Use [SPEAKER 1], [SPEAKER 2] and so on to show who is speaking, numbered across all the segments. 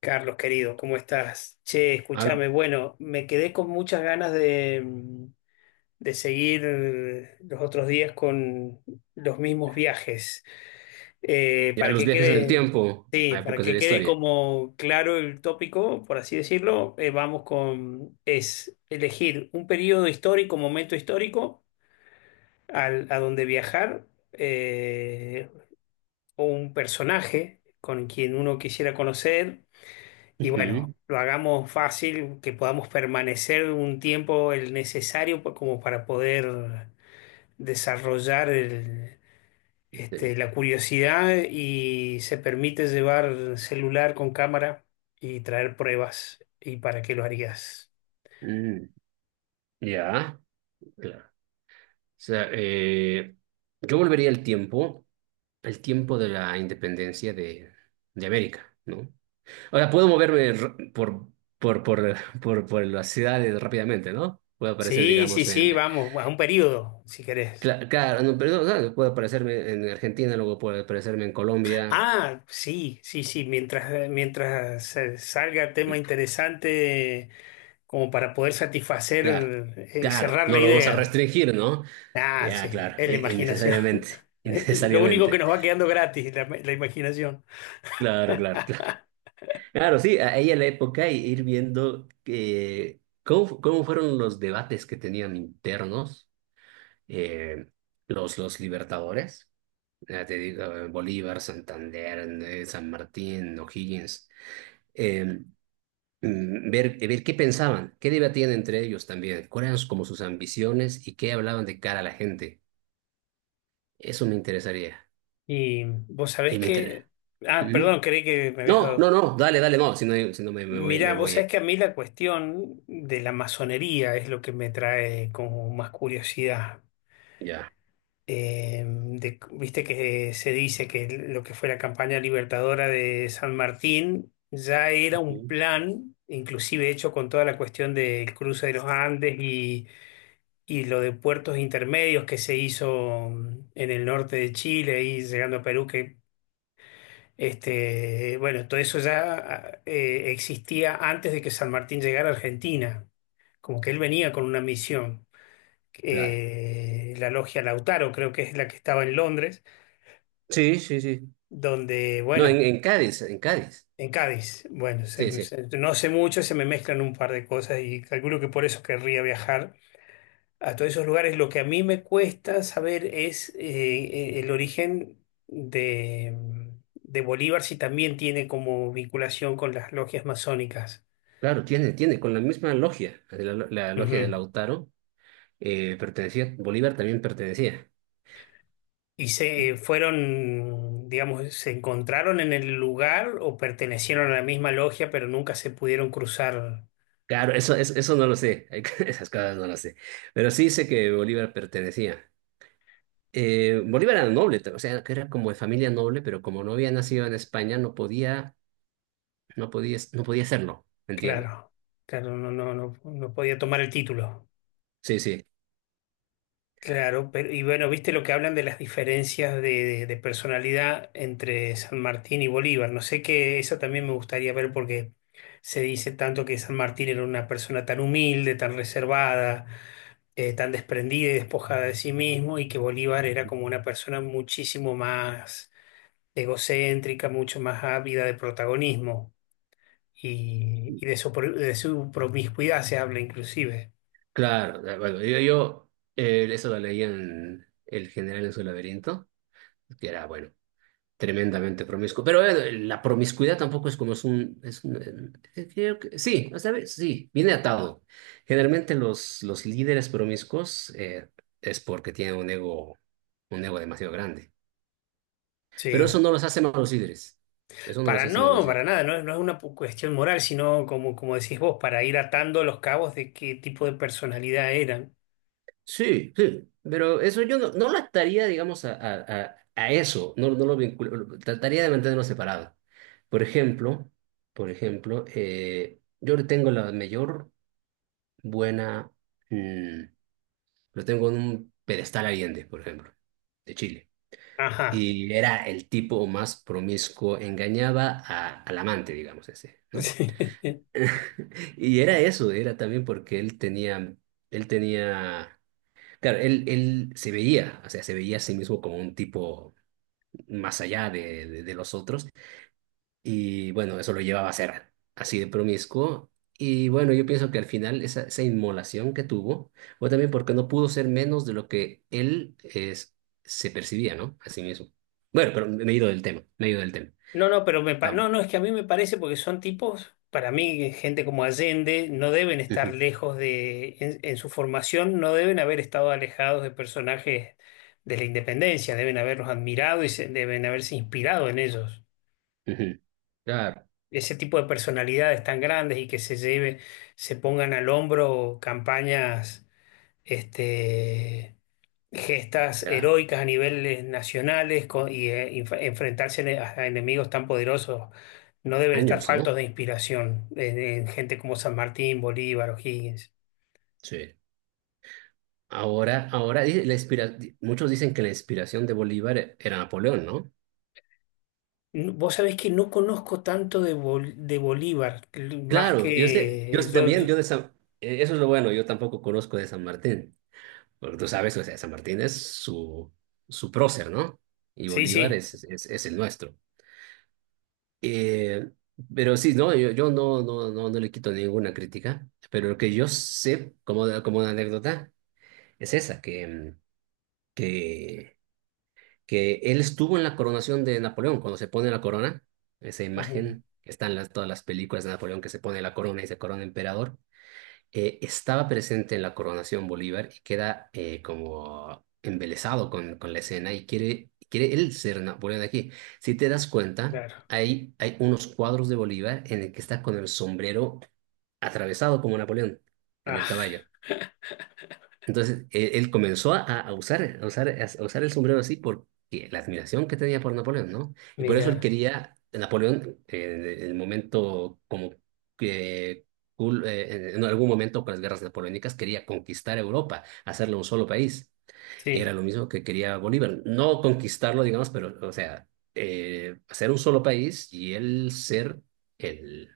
[SPEAKER 1] Carlos, querido, ¿cómo estás? Che,
[SPEAKER 2] A, lo-
[SPEAKER 1] escúchame, bueno, me quedé con muchas ganas de seguir los otros días con los mismos viajes.
[SPEAKER 2] y a
[SPEAKER 1] Para
[SPEAKER 2] los
[SPEAKER 1] que
[SPEAKER 2] viajes en el
[SPEAKER 1] quede,
[SPEAKER 2] tiempo,
[SPEAKER 1] sí,
[SPEAKER 2] a
[SPEAKER 1] para
[SPEAKER 2] épocas de
[SPEAKER 1] que
[SPEAKER 2] la
[SPEAKER 1] quede
[SPEAKER 2] historia.
[SPEAKER 1] como claro el tópico, por así decirlo, vamos con, es elegir un periodo histórico, momento histórico, a donde viajar, eh, o un personaje con quien uno quisiera conocer. Y bueno,
[SPEAKER 2] Ujú.
[SPEAKER 1] lo hagamos fácil, que podamos permanecer un tiempo el necesario como para poder desarrollar
[SPEAKER 2] Sí, güey.
[SPEAKER 1] este, la curiosidad, y se permite llevar celular con cámara y traer pruebas. ¿Y para qué lo harías?
[SPEAKER 2] Mm. Ya, claro. O sea, yo volvería al tiempo de la independencia de América, ¿no? O sea, puedo moverme r- por, por, por las ciudades rápidamente, ¿no? Puedo aparecer,
[SPEAKER 1] Sí, sí,
[SPEAKER 2] digamos,
[SPEAKER 1] sí,
[SPEAKER 2] en...
[SPEAKER 1] vamos, a un periodo, si querés.
[SPEAKER 2] Claro, no, perdón, claro, puedo aparecerme en Argentina, luego puedo aparecerme en Colombia.
[SPEAKER 1] Ah, sí, sí, sí, mientras, mientras salga tema interesante, como para poder satisfacer
[SPEAKER 2] Claro,
[SPEAKER 1] y
[SPEAKER 2] claro,
[SPEAKER 1] cerrar la
[SPEAKER 2] no lo vamos a
[SPEAKER 1] idea.
[SPEAKER 2] restringir, ¿no?
[SPEAKER 1] Ah, sí,
[SPEAKER 2] Ya, claro,
[SPEAKER 1] es la imaginación.
[SPEAKER 2] innecesariamente,
[SPEAKER 1] Lo único que
[SPEAKER 2] innecesariamente.
[SPEAKER 1] nos va quedando gratis, la imaginación.
[SPEAKER 2] Claro. Claro, sí, a ella la época y ir viendo que, cómo, cómo fueron los debates que tenían internos, eh, los libertadores, ya te digo, Bolívar, Santander, San Martín, O'Higgins, eh, ver, ver qué pensaban, qué debatían entre ellos también, cuáles eran como sus ambiciones y qué hablaban de cara a la gente. Eso me interesaría.
[SPEAKER 1] Y vos sabés
[SPEAKER 2] Y me interesa.
[SPEAKER 1] que... Ah,
[SPEAKER 2] Ujú.
[SPEAKER 1] perdón, creí que me habías
[SPEAKER 2] No, no,
[SPEAKER 1] dado.
[SPEAKER 2] no, dale, dale, no. Si no, si no me, me voy,
[SPEAKER 1] Mirá,
[SPEAKER 2] me
[SPEAKER 1] vos
[SPEAKER 2] voy.
[SPEAKER 1] sabés
[SPEAKER 2] eh,
[SPEAKER 1] que a mí la cuestión de la masonería es lo que me trae como más curiosidad.
[SPEAKER 2] Ya.
[SPEAKER 1] Viste que se dice que lo que fue la campaña libertadora de San Martín ya era un
[SPEAKER 2] Ujú.
[SPEAKER 1] plan, inclusive hecho con toda la cuestión del cruce de los Andes. Y lo de puertos intermedios que se hizo, en el norte de Chile y llegando a Perú, que este, bueno, todo eso ya existía antes de que San Martín llegara a Argentina, como que él venía con una misión.
[SPEAKER 2] Claro.
[SPEAKER 1] La logia Lautaro, creo que es la que estaba en Londres,
[SPEAKER 2] Sí.
[SPEAKER 1] donde,
[SPEAKER 2] No, en,
[SPEAKER 1] bueno,
[SPEAKER 2] en Cádiz, en Cádiz.
[SPEAKER 1] en Cádiz, bueno,
[SPEAKER 2] Sí, sí.
[SPEAKER 1] no sé mucho, se me mezclan un par de cosas y calculo que por eso querría viajar a todos esos lugares. Lo que a mí me cuesta saber es el origen de, mm, de Bolívar, si también tiene como vinculación con las logias masónicas.
[SPEAKER 2] Claro, tiene, tiene, con la misma logia. La logia de
[SPEAKER 1] Ujú.
[SPEAKER 2] Lautaro pertenecía, Bolívar también pertenecía.
[SPEAKER 1] Y se fueron, digamos, se encontraron en el lugar o pertenecieron a la misma logia, pero nunca se pudieron cruzar.
[SPEAKER 2] Claro, eso no lo sé. Esas cosas no las sé. Pero sí sé que Bolívar pertenecía. Bolívar era noble, o sea, que era como de familia noble, pero como no había nacido en España, no podía. No podía hacerlo, ¿me entiendes?
[SPEAKER 1] Claro, claro, no, no, no, no podía tomar el título.
[SPEAKER 2] Sí, sí,
[SPEAKER 1] Claro, pero y bueno, viste lo que hablan de las diferencias de personalidad entre San Martín y Bolívar. No sé qué, eso también me gustaría ver porque se dice tanto que San Martín era una persona tan humilde, tan reservada, tan desprendida y despojada de sí mismo, y que Bolívar era como una persona muchísimo más egocéntrica, mucho más ávida de protagonismo y de su, de su promiscuidad se habla inclusive.
[SPEAKER 2] claro. Bueno, yo eso lo leí en El General en su laberinto, que era, bueno, tremendamente promiscuo. Pero la promiscuidad tampoco es como es un... Es un, creo que, sí, o sea, sí, viene atado. Generalmente los líderes promiscuos es porque tienen un ego demasiado grande. Pero eso
[SPEAKER 1] Sí.
[SPEAKER 2] no los hace malos líderes. Eso no los
[SPEAKER 1] Para
[SPEAKER 2] hace
[SPEAKER 1] no,
[SPEAKER 2] malos.
[SPEAKER 1] para nada, no, no es una cuestión moral, sino como, como decís vos, para ir atando los cabos de qué tipo de personalidad eran.
[SPEAKER 2] Sí, sí, pero eso yo no, no lo ataría, digamos, a eso, no, no lo vinculo, trataría de mantenerlo separado. Por ejemplo, por ejemplo, yo le tengo la mayor buena, mm, lo tengo en un pedestal Allende, por ejemplo, de Chile,
[SPEAKER 1] Ajá.
[SPEAKER 2] y era el tipo más promiscuo, engañaba al amante, digamos, ese, ¿no?
[SPEAKER 1] Sí.
[SPEAKER 2] Y era eso, era también porque él tenía, él tenía. Claro, él se veía, o sea, se veía a sí mismo como un tipo más allá de los otros y bueno, eso lo llevaba a ser así de promiscuo y bueno, yo pienso que al final esa, esa inmolación que tuvo fue también porque no pudo ser menos de lo que él es, se percibía, ¿no? A sí mismo. Bueno, pero me he ido del tema, me he ido del tema.
[SPEAKER 1] No, no, pero me,
[SPEAKER 2] Vamos.
[SPEAKER 1] no, no, es que a mí me parece porque son tipos, para mí, gente como Allende, no deben estar
[SPEAKER 2] Ujú,
[SPEAKER 1] lejos de, en su formación, no deben haber estado alejados de personajes de la independencia, deben haberlos admirado y deben haberse inspirado en ellos.
[SPEAKER 2] ujú. Claro,
[SPEAKER 1] Ese tipo de personalidades tan grandes y que se lleve, se pongan al hombro campañas este, gestas
[SPEAKER 2] claro.
[SPEAKER 1] heroicas a niveles nacionales enfrentarse a enemigos tan poderosos no deben estar
[SPEAKER 2] Años,
[SPEAKER 1] faltos
[SPEAKER 2] ¿no?
[SPEAKER 1] de inspiración en gente como San Martín, Bolívar, O'Higgins.
[SPEAKER 2] Sí. Ahora, ahora, dice, muchos dicen que la inspiración de Bolívar era Napoleón, ¿no?
[SPEAKER 1] Vos sabés que no conozco tanto de, de Bolívar, más
[SPEAKER 2] Claro, yo sé, yo
[SPEAKER 1] que yo.
[SPEAKER 2] también, eso es lo bueno, yo tampoco conozco de San Martín, porque tú sabes, o sea, San Martín es su, su prócer, ¿no? Y
[SPEAKER 1] Sí,
[SPEAKER 2] Bolívar
[SPEAKER 1] sí.
[SPEAKER 2] es el nuestro. Eh, pero sí, no, no le quito ninguna crítica, pero lo que yo sé como, como una anécdota es esa, que, que él estuvo en la coronación de Napoleón, cuando se pone la corona, esa
[SPEAKER 1] Ajá,
[SPEAKER 2] imagen que está en todas las películas de Napoleón que se pone la corona y se corona emperador. Estaba presente en la coronación Bolívar y queda como embelesado con la escena y quiere, quiere él ser Napoleón de aquí. Si te das cuenta,
[SPEAKER 1] claro.
[SPEAKER 2] hay unos cuadros de Bolívar en el que está con el sombrero atravesado como Napoleón en
[SPEAKER 1] Ah,
[SPEAKER 2] el caballo. Entonces, él comenzó a usar el sombrero así porque la admiración que tenía por Napoleón, ¿no? Y por eso él
[SPEAKER 1] mira,
[SPEAKER 2] quería, Napoleón, en el momento como que en algún momento con las guerras napoleónicas, quería conquistar Europa, hacerlo un solo país. Era
[SPEAKER 1] sí,
[SPEAKER 2] lo mismo que quería Bolívar, no conquistarlo, digamos, pero, o sea, hacer un solo país y él ser el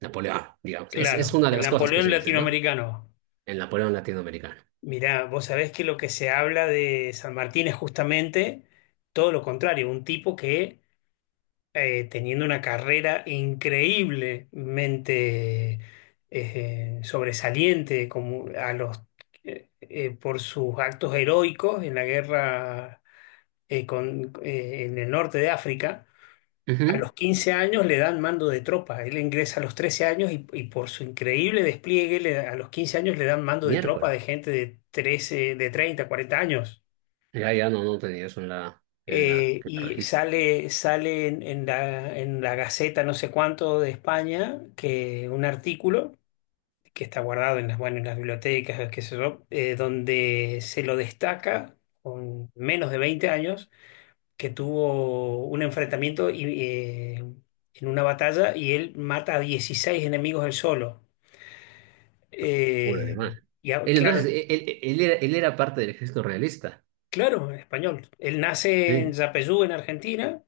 [SPEAKER 2] Napoleón, digamos. Es
[SPEAKER 1] claro,
[SPEAKER 2] una de
[SPEAKER 1] el
[SPEAKER 2] las cosas que
[SPEAKER 1] Napoleón
[SPEAKER 2] se dice, ¿no?
[SPEAKER 1] latinoamericano.
[SPEAKER 2] El Napoleón latinoamericano.
[SPEAKER 1] Mirá, vos sabés que lo que se habla de San Martín es justamente todo lo contrario, un tipo que teniendo una carrera increíblemente sobresaliente como a los, por sus actos heroicos en la guerra, en el norte de África. A
[SPEAKER 2] Ujú.
[SPEAKER 1] los 15 años le dan mando de tropa. Él ingresa a los 13 años y por su increíble despliegue a los 15 años le dan mando de tropa de
[SPEAKER 2] Miércoles.
[SPEAKER 1] gente de 13, de 30, 40 años.
[SPEAKER 2] Ya, ya no, no tenía eso en en la
[SPEAKER 1] Y
[SPEAKER 2] registro.
[SPEAKER 1] sale, sale en la Gaceta no sé cuánto de España, que un artículo que está guardado en las, bueno, en las bibliotecas, qué sé yo, donde se lo destaca con menos de 20 años, que tuvo un enfrentamiento y, en una batalla y él mata a 16 enemigos él solo.
[SPEAKER 2] Puro
[SPEAKER 1] Eh,
[SPEAKER 2] animal. Él
[SPEAKER 1] claro,
[SPEAKER 2] entonces, él era parte del ejército realista.
[SPEAKER 1] claro, en español. Él nace en
[SPEAKER 2] Sí.
[SPEAKER 1] Yapeyú, en Argentina,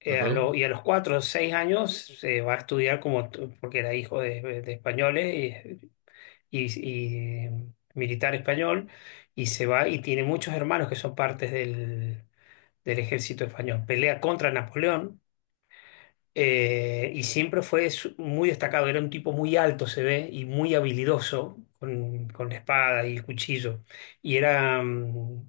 [SPEAKER 2] Ajá.
[SPEAKER 1] y a los 4 o 6 años se va a estudiar como, porque era hijo de españoles y, y militar español, y se va y tiene muchos hermanos que son partes del del ejército español. Pelea contra Napoleón. Y siempre muy destacado, era un tipo muy alto, se ve, y muy habilidoso con la espada y el cuchillo. Y era, mm,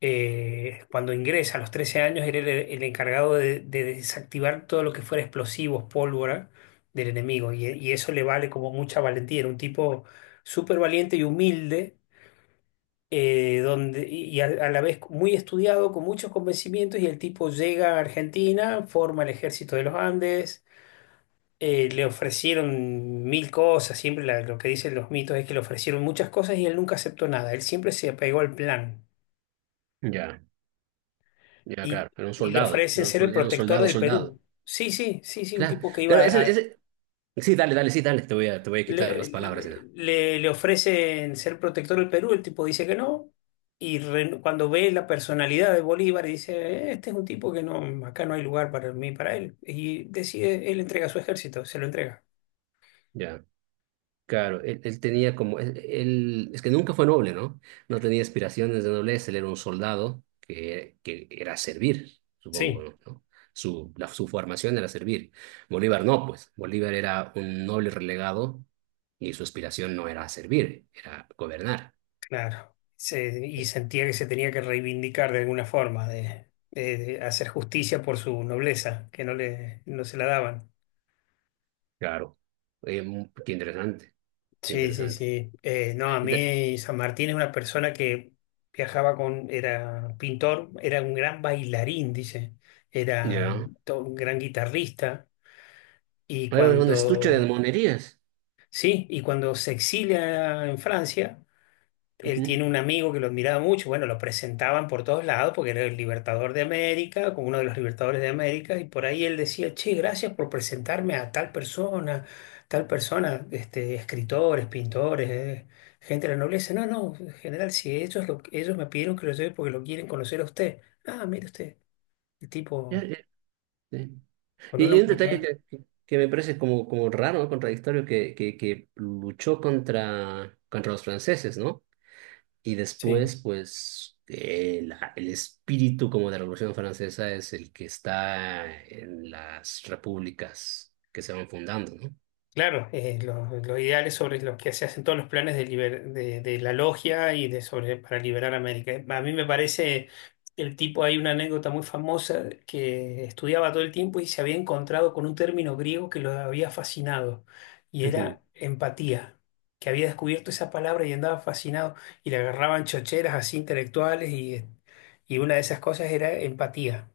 [SPEAKER 1] eh, cuando ingresa a los 13 años, era el encargado de desactivar todo lo que fuera explosivos, pólvora del enemigo. Y eso le vale como mucha valentía. Era un tipo súper valiente y humilde, donde, y a la vez muy estudiado, con muchos convencimientos. Y el tipo llega a Argentina, forma el ejército de los Andes. Le ofrecieron mil cosas, siempre lo que dicen los mitos es que le ofrecieron muchas cosas y él nunca aceptó nada, él siempre se apegó al plan
[SPEAKER 2] Ya, ya,
[SPEAKER 1] y,
[SPEAKER 2] claro. Era un
[SPEAKER 1] y le
[SPEAKER 2] soldado.
[SPEAKER 1] ofrecen
[SPEAKER 2] Era un,
[SPEAKER 1] ser el
[SPEAKER 2] era un
[SPEAKER 1] protector
[SPEAKER 2] soldado,
[SPEAKER 1] del
[SPEAKER 2] soldado.
[SPEAKER 1] Perú. Sí, sí, sí, sí, un
[SPEAKER 2] Claro,
[SPEAKER 1] tipo que
[SPEAKER 2] claro,
[SPEAKER 1] iba
[SPEAKER 2] ese,
[SPEAKER 1] a...
[SPEAKER 2] ese... Sí, dale, dale, sí, dale. Te voy a quitar las palabras. ¿No?
[SPEAKER 1] Le ofrecen ser protector del Perú, el tipo dice que no, cuando ve la personalidad de Bolívar dice, este es un tipo que no, acá no hay lugar para mí, para él", y decide, él entrega su ejército, se lo entrega.
[SPEAKER 2] Ya. Claro, él tenía como, él, es que nunca fue noble, ¿no? No tenía aspiraciones de nobleza, él era un soldado que era servir, supongo,
[SPEAKER 1] Sí.
[SPEAKER 2] ¿no? ¿No? Su, su formación era servir. Bolívar no, pues, Bolívar era un noble relegado y su aspiración no era servir, era gobernar.
[SPEAKER 1] Claro. Y
[SPEAKER 2] Eh,
[SPEAKER 1] sentía que se tenía que reivindicar de alguna forma, de hacer justicia por su nobleza, que no le, no se la daban.
[SPEAKER 2] Claro. Qué interesante, qué
[SPEAKER 1] Sí, sí,
[SPEAKER 2] interesante.
[SPEAKER 1] sí. No, a
[SPEAKER 2] Y
[SPEAKER 1] mí San Martín es una persona que viajaba con, era pintor, era un gran bailarín, dice, era
[SPEAKER 2] ya.
[SPEAKER 1] un gran guitarrista. Y
[SPEAKER 2] Hay un estuche de
[SPEAKER 1] cuando,
[SPEAKER 2] monerías.
[SPEAKER 1] sí, y cuando se exilia en Francia, él
[SPEAKER 2] Ujú.
[SPEAKER 1] tiene un amigo que lo admiraba mucho, bueno, lo presentaban por todos lados porque era el libertador de América, como uno de los libertadores de América, y por ahí él decía, che, gracias por presentarme a tal persona, este, escritores, pintores, gente de la nobleza. No, no, en general, si ellos, ellos me pidieron que lo lleve porque lo quieren conocer a usted. Ah, mire usted, el
[SPEAKER 2] Ya,
[SPEAKER 1] tipo
[SPEAKER 2] ya, sí.
[SPEAKER 1] con
[SPEAKER 2] Y
[SPEAKER 1] una
[SPEAKER 2] hay un detalle
[SPEAKER 1] humildad.
[SPEAKER 2] que, que me parece como, como raro, ¿no? Contradictorio, que luchó contra, contra los franceses, ¿no? Y
[SPEAKER 1] Sí.
[SPEAKER 2] después, pues, el espíritu como de la Revolución Francesa es el que está en las repúblicas que se van fundando, ¿no?
[SPEAKER 1] Claro, lo ideal es sobre los que se hacen todos los planes de, de la logia y de sobre para liberar América. A mí me parece el tipo, hay una anécdota muy famosa que estudiaba todo el tiempo y se había encontrado con un término griego que lo había fascinado y
[SPEAKER 2] Ujú.
[SPEAKER 1] era empatía, que había descubierto esa palabra y andaba fascinado y le agarraban chocheras así intelectuales y una de esas cosas era empatía.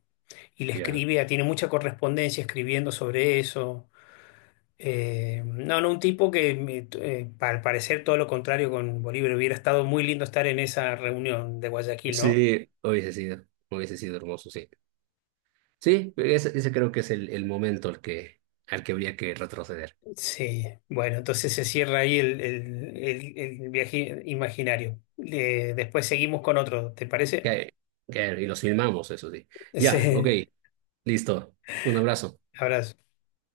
[SPEAKER 1] Y le
[SPEAKER 2] Ya.
[SPEAKER 1] escribía, tiene mucha correspondencia escribiendo sobre eso. No, un tipo que al parecer todo lo contrario con Bolívar. Hubiera estado muy lindo estar en esa reunión de Guayaquil, ¿no?
[SPEAKER 2] Sí, hubiese sido hermoso, sí. Sí, ese creo que es el momento al que habría que retroceder.
[SPEAKER 1] Sí, bueno, entonces se cierra ahí el viaje imaginario. Después seguimos con otro, ¿te parece?
[SPEAKER 2] Que- y los filmamos, eso sí. Ya, ok.
[SPEAKER 1] Sí,
[SPEAKER 2] Listo. Un abrazo.
[SPEAKER 1] abrazo.